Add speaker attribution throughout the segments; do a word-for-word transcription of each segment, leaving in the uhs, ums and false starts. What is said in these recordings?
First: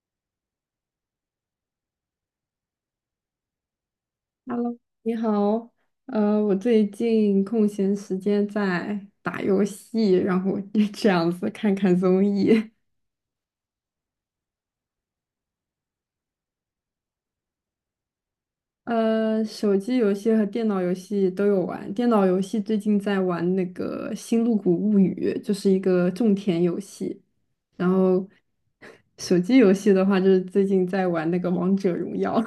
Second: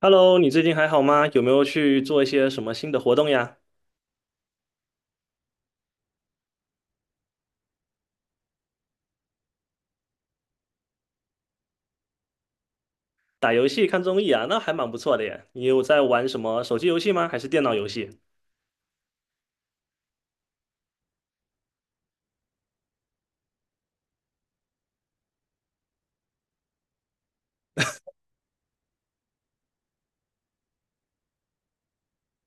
Speaker 1: Hello,你最近还好吗？有没有去做一些什么新的活动呀？
Speaker 2: Hello，你好，呃，我最近空闲时间在打游戏，然后 这样子看看综艺。
Speaker 1: 打游戏、看综艺啊，那还蛮不错的耶。你有在玩什么手机游戏吗？还是电脑游戏？
Speaker 2: 呃，手机游戏和电脑游戏都有玩。电脑游戏最近在玩那个《星露谷物语》，就是一个种田游戏。然后手机游戏的话，就是最近在玩那个《王者荣耀》。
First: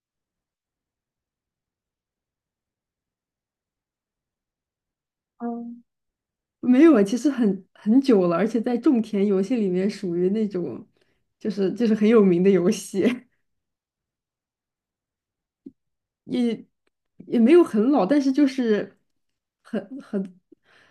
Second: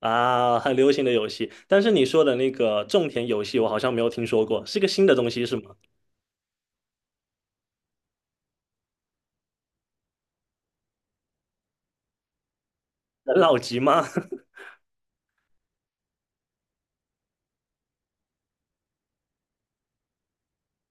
Speaker 1: 啊，很流行的游戏，但是你说的那个种田游戏，我好像没有听说过，是个新的东西是吗？
Speaker 2: 嗯，没有啊，其实很很久了，而且在种田游戏里面属于那种，就是就是很有名的游戏。
Speaker 1: 很老级吗？
Speaker 2: 也也没有很老，但是就是很很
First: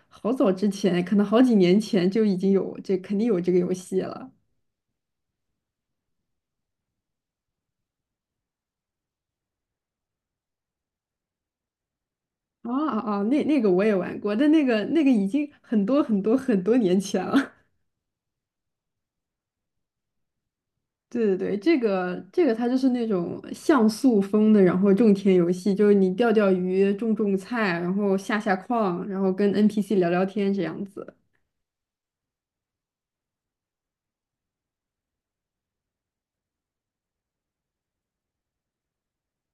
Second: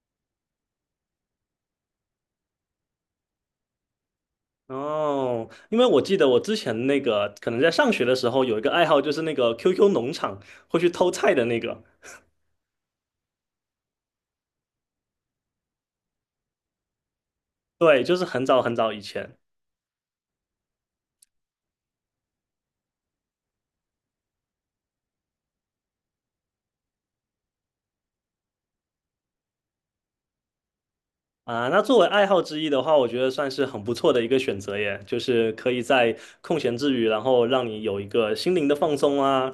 Speaker 2: 好早之前，可能好几年前就已经有这肯定有这个游戏了。
Speaker 1: 哦，因为我记得我之前那个可能在上学的时候有一个爱好，就是那个 Q Q 农场会去偷菜的那个，
Speaker 2: 啊啊啊！那那个我也玩过，但那个那个已经很多很多很多年前了。
Speaker 1: 对，就是很早很早以前。
Speaker 2: 对对对，这个这个它就是那种像素风的，然后种田游戏，就是你钓钓鱼、种种菜，然后下下矿，然后跟 N P C 聊聊天这样子。
Speaker 1: 啊，那作为爱好之一的话，我觉得算是很不错的一个选择耶，就是可以在空闲之余，然后让你有一个心灵的放松啊。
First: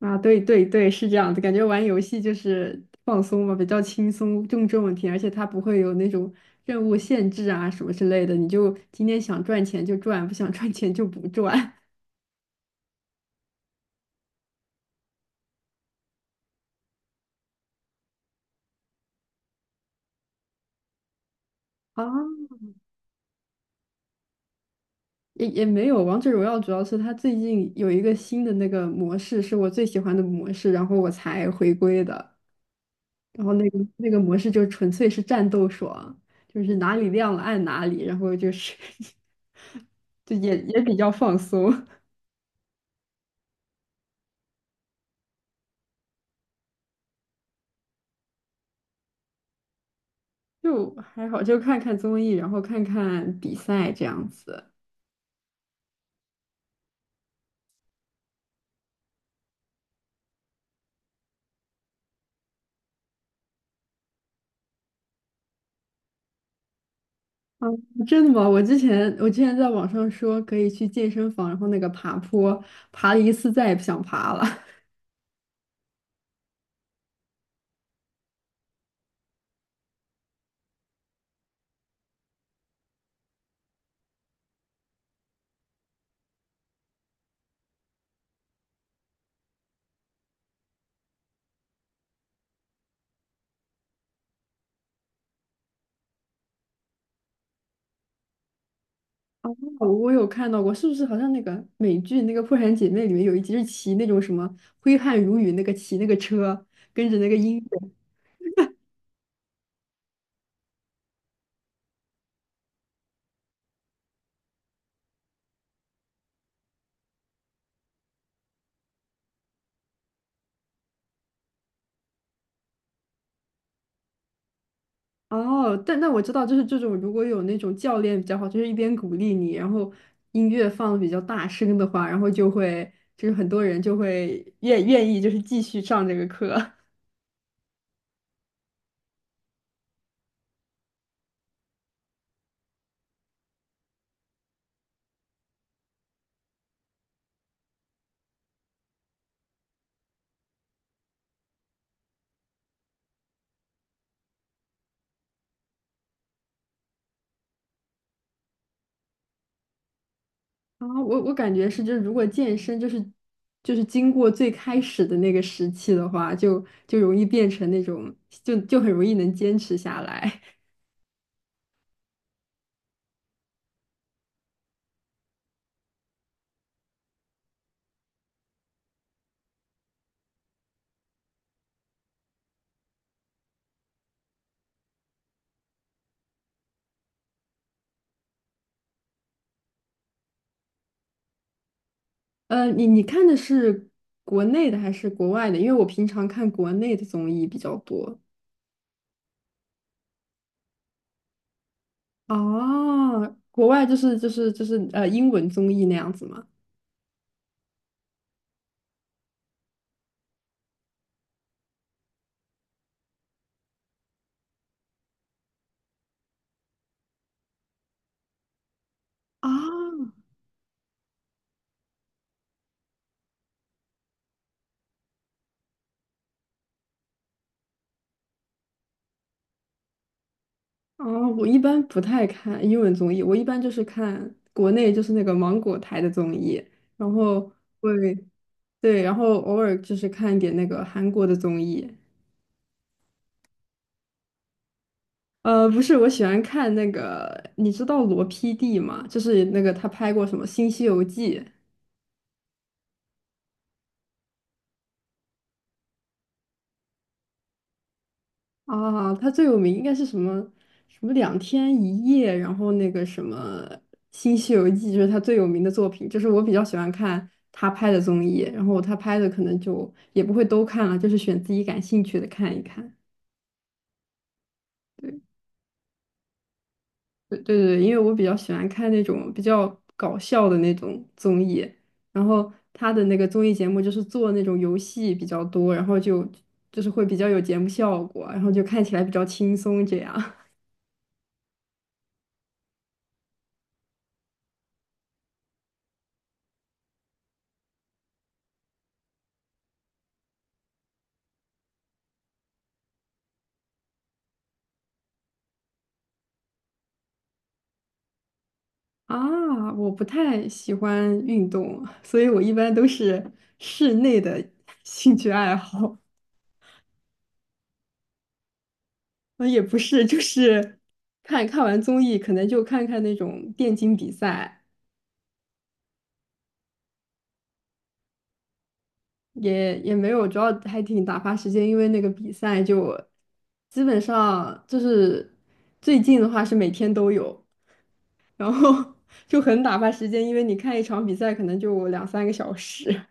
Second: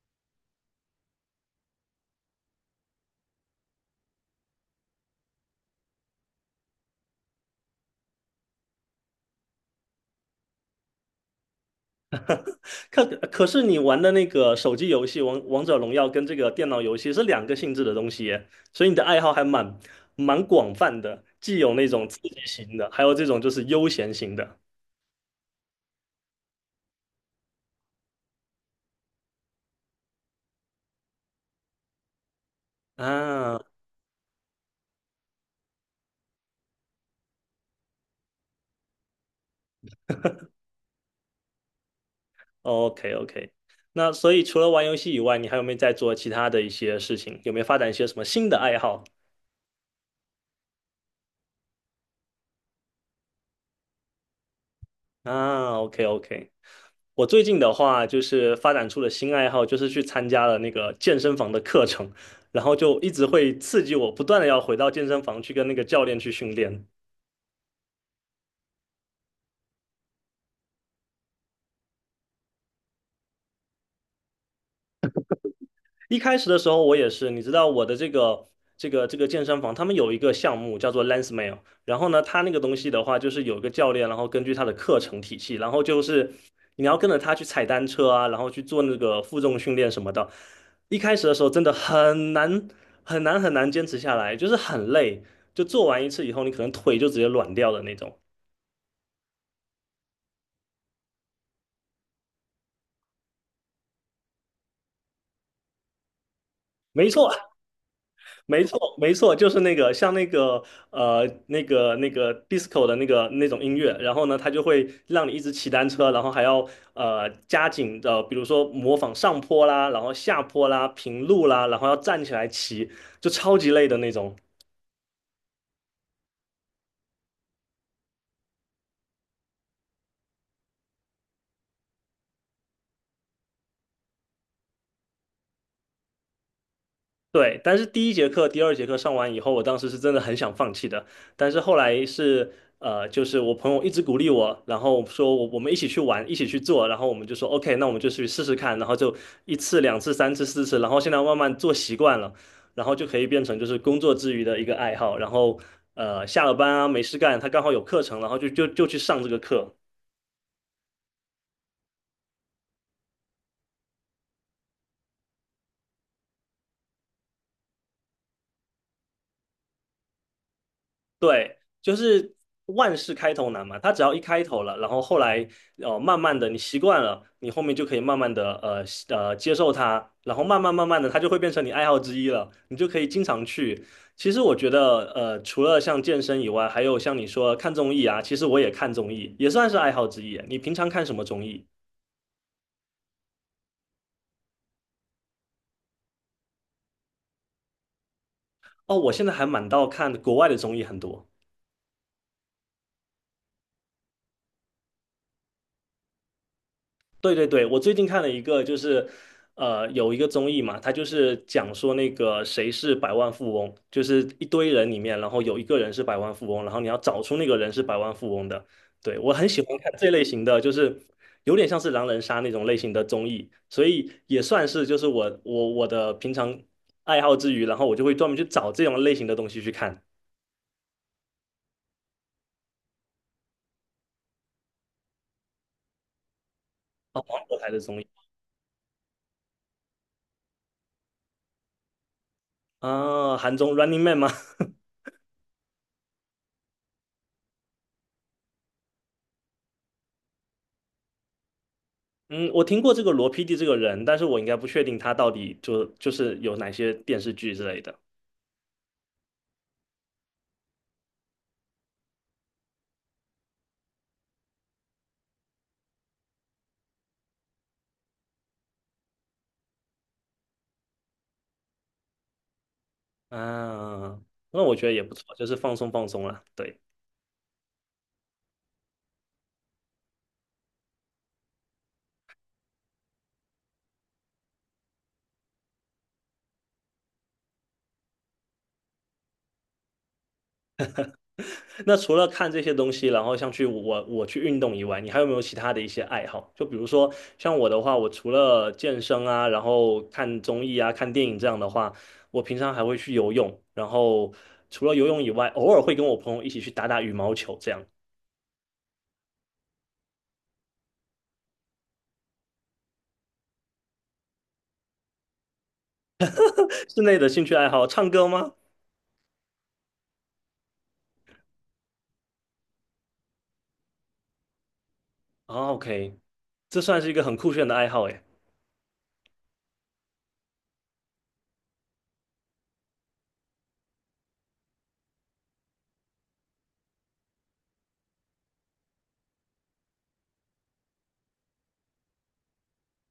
Speaker 2: 啊，对对对，是这样的，感觉玩游戏就是放松嘛，比较轻松，更重问题，而且它不会有那种任务限制啊什么之类的，你就今天想赚钱就赚，不想赚钱就不赚。
Speaker 1: 可可是你玩的那个手机游戏《王王者荣耀》跟这个电脑游戏是两个性质的东西耶，所以你的爱好还蛮蛮广泛的，既有那
Speaker 2: 啊，
Speaker 1: 种刺激型的，还有这种就是悠闲型的
Speaker 2: 也也没有。王者荣耀主要是它最近有一个新的那个模式，是我最喜欢的模式，然后我才回归的。然后
Speaker 1: 啊。
Speaker 2: 那个那个模式就纯粹是战斗爽，就是哪里亮了按哪里，然后就是 就也也比较放松。
Speaker 1: OK OK,那所以除了玩游戏以外，你还有没有在做其他的一些事情？有没有发展一些什么新的爱好
Speaker 2: 就还好，就看看综艺，然后看看比赛这样子。
Speaker 1: 啊？OK OK。我最近的话，就是发展出了新爱好，就是去参加了那个健身房的课程，然后就一直会刺激我，不断的要回到健身房去跟那个教练去训练。
Speaker 2: 啊，真的吗？我之前我之前在网上说可以去健身房，然后那个爬坡，爬了一次再也不想爬了。
Speaker 1: 一开始的时候，我也是，你知道我的这个这个这个健身房，他们有一个项目叫做 Lensmail,然后呢，他那个东西的话，就是有一个教练，然后根据他的课程体系，然后就是你要跟着他去踩单车啊，然后去做那个负重训练什么的。一开始的时候真的很难很难很难坚持下来，就是很累，就做完一次以后，你可能腿就直接软掉的那种。
Speaker 2: 我我有看到过，是不是好像那个美剧那个《破产姐妹》里面有一集是骑那种什么挥汗如雨那个骑那个车，
Speaker 1: 没
Speaker 2: 跟着那
Speaker 1: 错，
Speaker 2: 个音乐。
Speaker 1: 没错，没错，就是那个像那个呃那个那个 disco 的那个那种音乐，然后呢，它就会让你一直骑单车，然后还要呃加紧的，比如说模仿上坡啦，然后下坡啦，平路啦，然后要站起来骑，就超级累的那种。
Speaker 2: 哦，但那我知道，就是这种如果有那种教练比较好，就是一边鼓励你，然后音乐放的比较大声的话，然后就会就是很多人就会愿愿意就是继续上这个课。
Speaker 1: 对，但是第一节课、第二节课上完以后，我当时是真的很想放弃的，但是后来是呃，就是我朋友一直鼓励我，然后说我我们一起去玩，一起去做，然后我们就说 OK,那我们就去试试看，然后就一次、两次、三次、四次，然后现在慢慢做习惯了，然后就可以变成就是工作之余的一个爱好，然后呃，下了班啊没事干，他刚好有课程，然后就就就去上这个课，
Speaker 2: 啊，我我感觉是，就是如果健身就是就是经过最开始的那个时期的话，就就容易变成那种就就很容易能坚持下来。
Speaker 1: 对，就是万事开头难嘛，他只要一开头了，然后后来呃慢慢的你习惯了，你后面就可以慢慢的呃习呃接受它，然后慢慢慢慢的它就会变成你爱好之一了，你就可以经常去。其实我觉得呃除了像健身以外，还有像你说看综艺啊，其实我也看综艺，也算是爱好之一。你平常看什么综艺？
Speaker 2: 呃，你你看的是国内的还是国外的？因为我平常看国内的综艺比较多。
Speaker 1: 哦，我现在还蛮到看国外的综艺很多。
Speaker 2: 哦，国外就是就是就是呃英文综艺那样子吗？
Speaker 1: 对对对，我最近看了一个，就是呃，有一个综艺嘛，它就是讲说那个谁是百万富翁，就是一堆人里面，然后有一个人是百万富翁，然后你要找出那个人是百万富翁的。对，我很喜欢看这
Speaker 2: 啊，
Speaker 1: 类型的，就是有点像是狼人杀那种类型的综艺，所以也算是就是我我我的平常爱好之余，然后我就会专门去找这种类型的东西去看。
Speaker 2: 哦，我一般不太看英文综艺，我一般就是看国内就是那个芒果台的综艺，然
Speaker 1: 哦，芒
Speaker 2: 后
Speaker 1: 果台的
Speaker 2: 会
Speaker 1: 综艺
Speaker 2: 对，然后偶尔就是看一点那个韩国的综艺。
Speaker 1: 啊，韩综《Running Man》吗？
Speaker 2: 呃，不是，我喜欢看那个，你知道罗 P D 吗？就是那个他拍过什么《新西游记》。
Speaker 1: 嗯，我听过这个罗 P D 这个人，但是我应该不确定他到底就就是有哪些电视剧之类的。
Speaker 2: 啊，他最有名应该是什么？什么两天一夜，然后那个什么《新西游记》，就是他最有名的作品。就是我比较喜欢看他拍的综艺，然后他拍的可能就也不会都看了，就是选自己感兴趣的看一看。
Speaker 1: 啊，那我觉得也不错，
Speaker 2: 对
Speaker 1: 就是放松放松啦。对，
Speaker 2: 对对对，因为我比较喜欢看那种比较搞笑的那种综艺，然后他的那个综艺节目就是做那种游戏比较多，然后就就是会比较有节目效果，然后就看起来比较轻松这样。
Speaker 1: 那除了看这些东西，然后像去我我去运动以外，你还有没有其他的一些爱好？就比如说像我的话，我除了健身啊，然后看综艺啊、看电影这样的话，我平常还会去游泳，然后除了游泳以外，偶尔会跟我朋友一起去打打羽毛球，这样。
Speaker 2: 啊，我不太喜欢运动，所以我一般都是室内的 兴趣爱好。
Speaker 1: 室内的兴趣爱好，唱歌吗？
Speaker 2: 呃，也不是，就是 看看完综艺，可能就看看那种电竞比赛，
Speaker 1: 啊，OK,这算是一个很酷炫的爱好诶。
Speaker 2: 也也没有，主要还挺打发时间，因为那个比赛就基本上就是最近的话是每天都有，然后 就很打发时间，因为你看一场比赛可能就两三个小时。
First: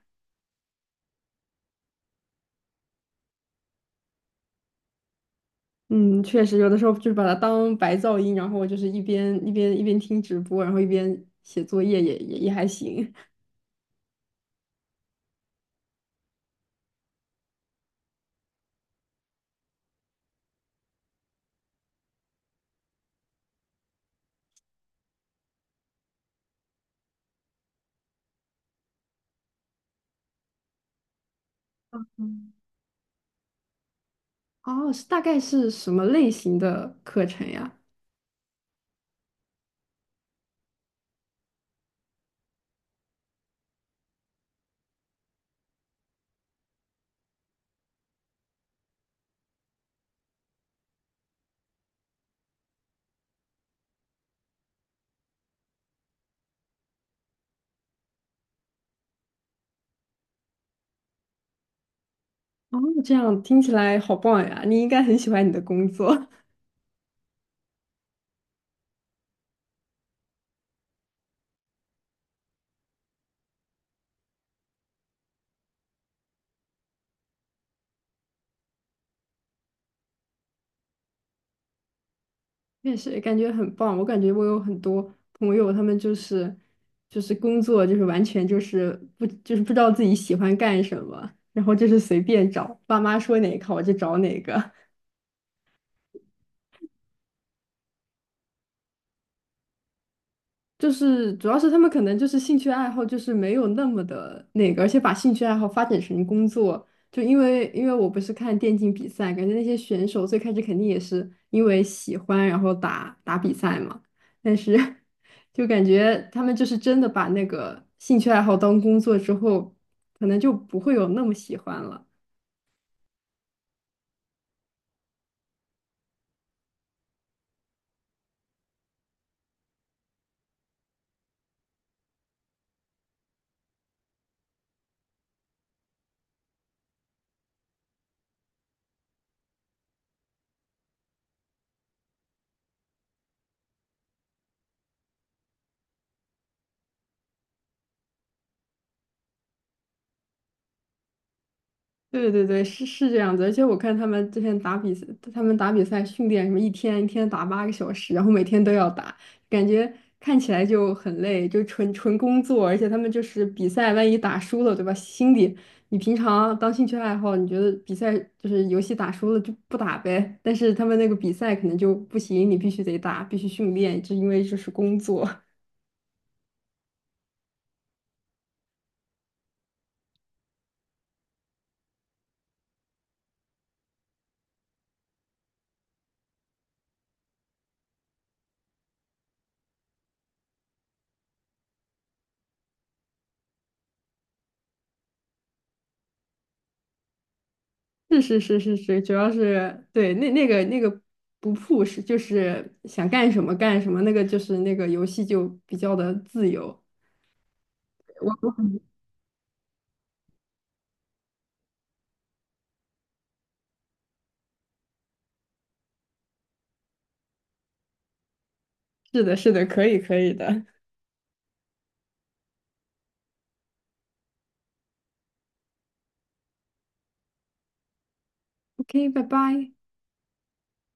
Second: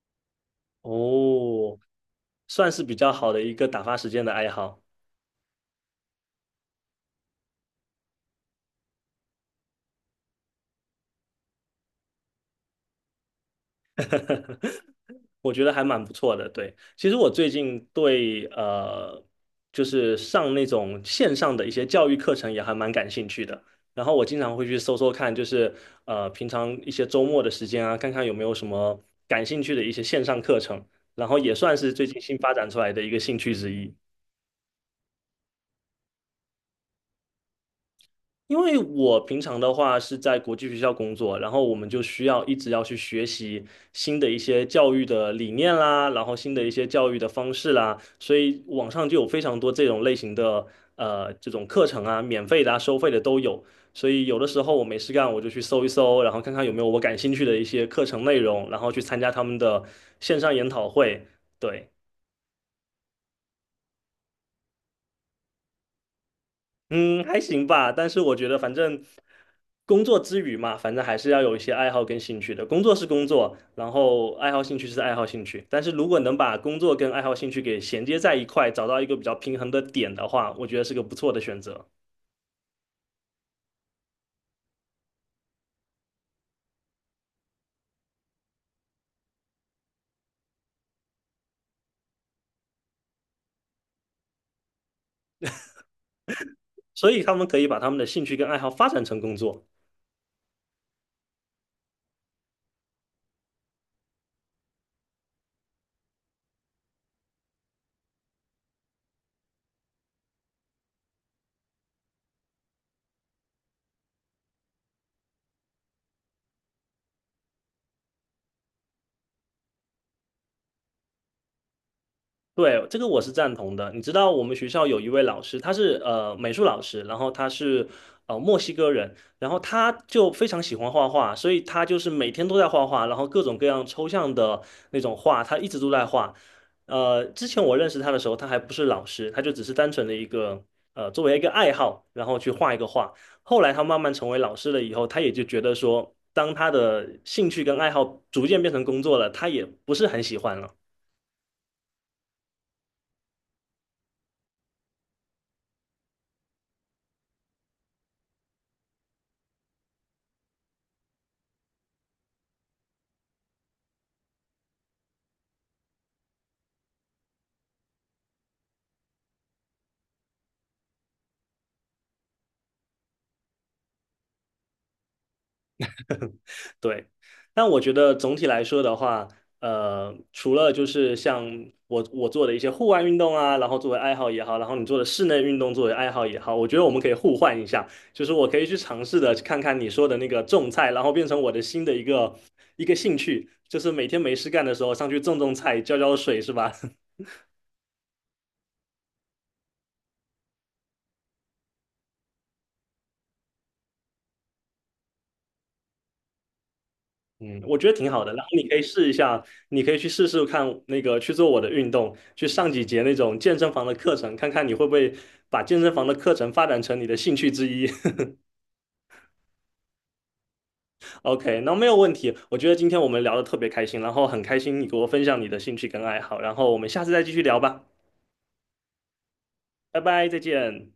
Speaker 1: 哦，算是比较好的一个打发时间的爱好，
Speaker 2: 嗯，确实，有的时候就是把它当白噪音，然后就是一边一边一边听直播，然后一边写作业也也也还行。
Speaker 1: 我觉得还蛮不错的。对，其实我最近对呃，就是上那种线上的一些教育课程也还蛮感兴趣的。然后我经常会去搜搜看，就是呃，平常一些周末的时间啊，看看有没有什么感兴趣的一些线上课程。然后也算是最近新发
Speaker 2: 嗯
Speaker 1: 展出来的一个兴趣之一。
Speaker 2: 哦，是大概是什么类型的课程呀？
Speaker 1: 因为我平常的话是在国际学校工作，然后我们就需要一直要去学习新的一些教育的理念啦，然后新的一些教育的方式啦，所以网上就有非常多这种类型的呃这种课程啊，免费的啊，收费的都有。所以有的时候我没事干，我就去搜一搜，然后看看有没有我感兴趣的一些课程内容，然后去参加他们的线上研讨会。对。
Speaker 2: 哦，这样听起来好棒呀！你应该很喜欢你的工作，
Speaker 1: 嗯，还行吧，但是我觉得反正工作之余嘛，反正还是要有一些爱好跟兴趣的。工作是工作，然后爱好兴趣是爱好兴趣。但是如果能把工作跟爱好兴趣给衔接在一块，找到一个比较平衡的点的话，我觉得是个不错的选择。
Speaker 2: 确实感觉很棒。我感觉我有很多朋友，他们就是就是工作就是完全就是不就是不知道自己喜欢干什么，然后就是随便找，爸妈说哪个我就找哪个。
Speaker 1: 所以他们可以把他们的兴趣跟爱好发展成工作。
Speaker 2: 就是主要是他们可能就是兴趣爱好就是没有那么的那个，而且把兴趣爱好发展成工作，就因为因为我不是看电竞比赛，感觉那些选手最开始肯定也是因为喜欢然后打打比赛嘛，但是 就感觉他们就是真的把那个兴趣爱好当工作之后，可能就不会有那么喜欢了。
Speaker 1: 对，这个我是赞同的。你知道我们学校有一位老师，他是呃美术老师，然后他是呃墨西哥人，然后他就非常喜欢画画，所以他就是每天都在画画，然后各种各样抽象的那种画，他一直都在画。呃，之前我认识他的时候，他还不是老师，他就只是单纯的一个呃作为一个爱好，然后去画一个画。后来他慢慢成为老师了以后，他也就觉得说，当他的兴趣跟爱好逐渐变成工作了，他也不是很喜欢了。
Speaker 2: 对对对，是是这样子，而且我看他们之前打比赛，他们打比赛训练什么一天一天打八个小时，然后每天都要打，感觉看起来就很累，就纯纯工作，而且他们就是比赛，万一打输了，对吧？心里你平常当兴趣爱好，你觉得比赛就是游戏打输了就不打呗，但是他们那个比赛可能就不行，你必须得打，必须训练，就因为这是工作。
Speaker 1: 对，但我觉得总体来说的话，呃，除了就是像我我做的一些户外运动啊，然后作为爱好也好，然后你做的室内运动作为爱好也好，我觉得我们可以互换一下，就是我可以去尝试的看看你说的那个种菜，然后变成我的新的一个一个兴趣，就是每天没事干的时候上去种种菜，浇浇水，是吧？
Speaker 2: 是是是是是，主要是对那那个那个不 push,就是想干什么干什么，那个就是那个游戏就比较的自由。
Speaker 1: 嗯，我觉得挺好的。然后
Speaker 2: 我
Speaker 1: 你可以试一下，你可以去试试看那个去做我的运动，去上几节那种健身房的课程，看看你会不会把健身房的课程发展成你的兴趣之一。
Speaker 2: 是的，是的，可以可以的。
Speaker 1: OK,那没有问题。我觉得今天我们聊的特别开心，然后很开心你给我分享你的兴趣跟爱好，然后我们下次再继续聊吧，
Speaker 2: OK,拜拜。
Speaker 1: 拜拜，再见。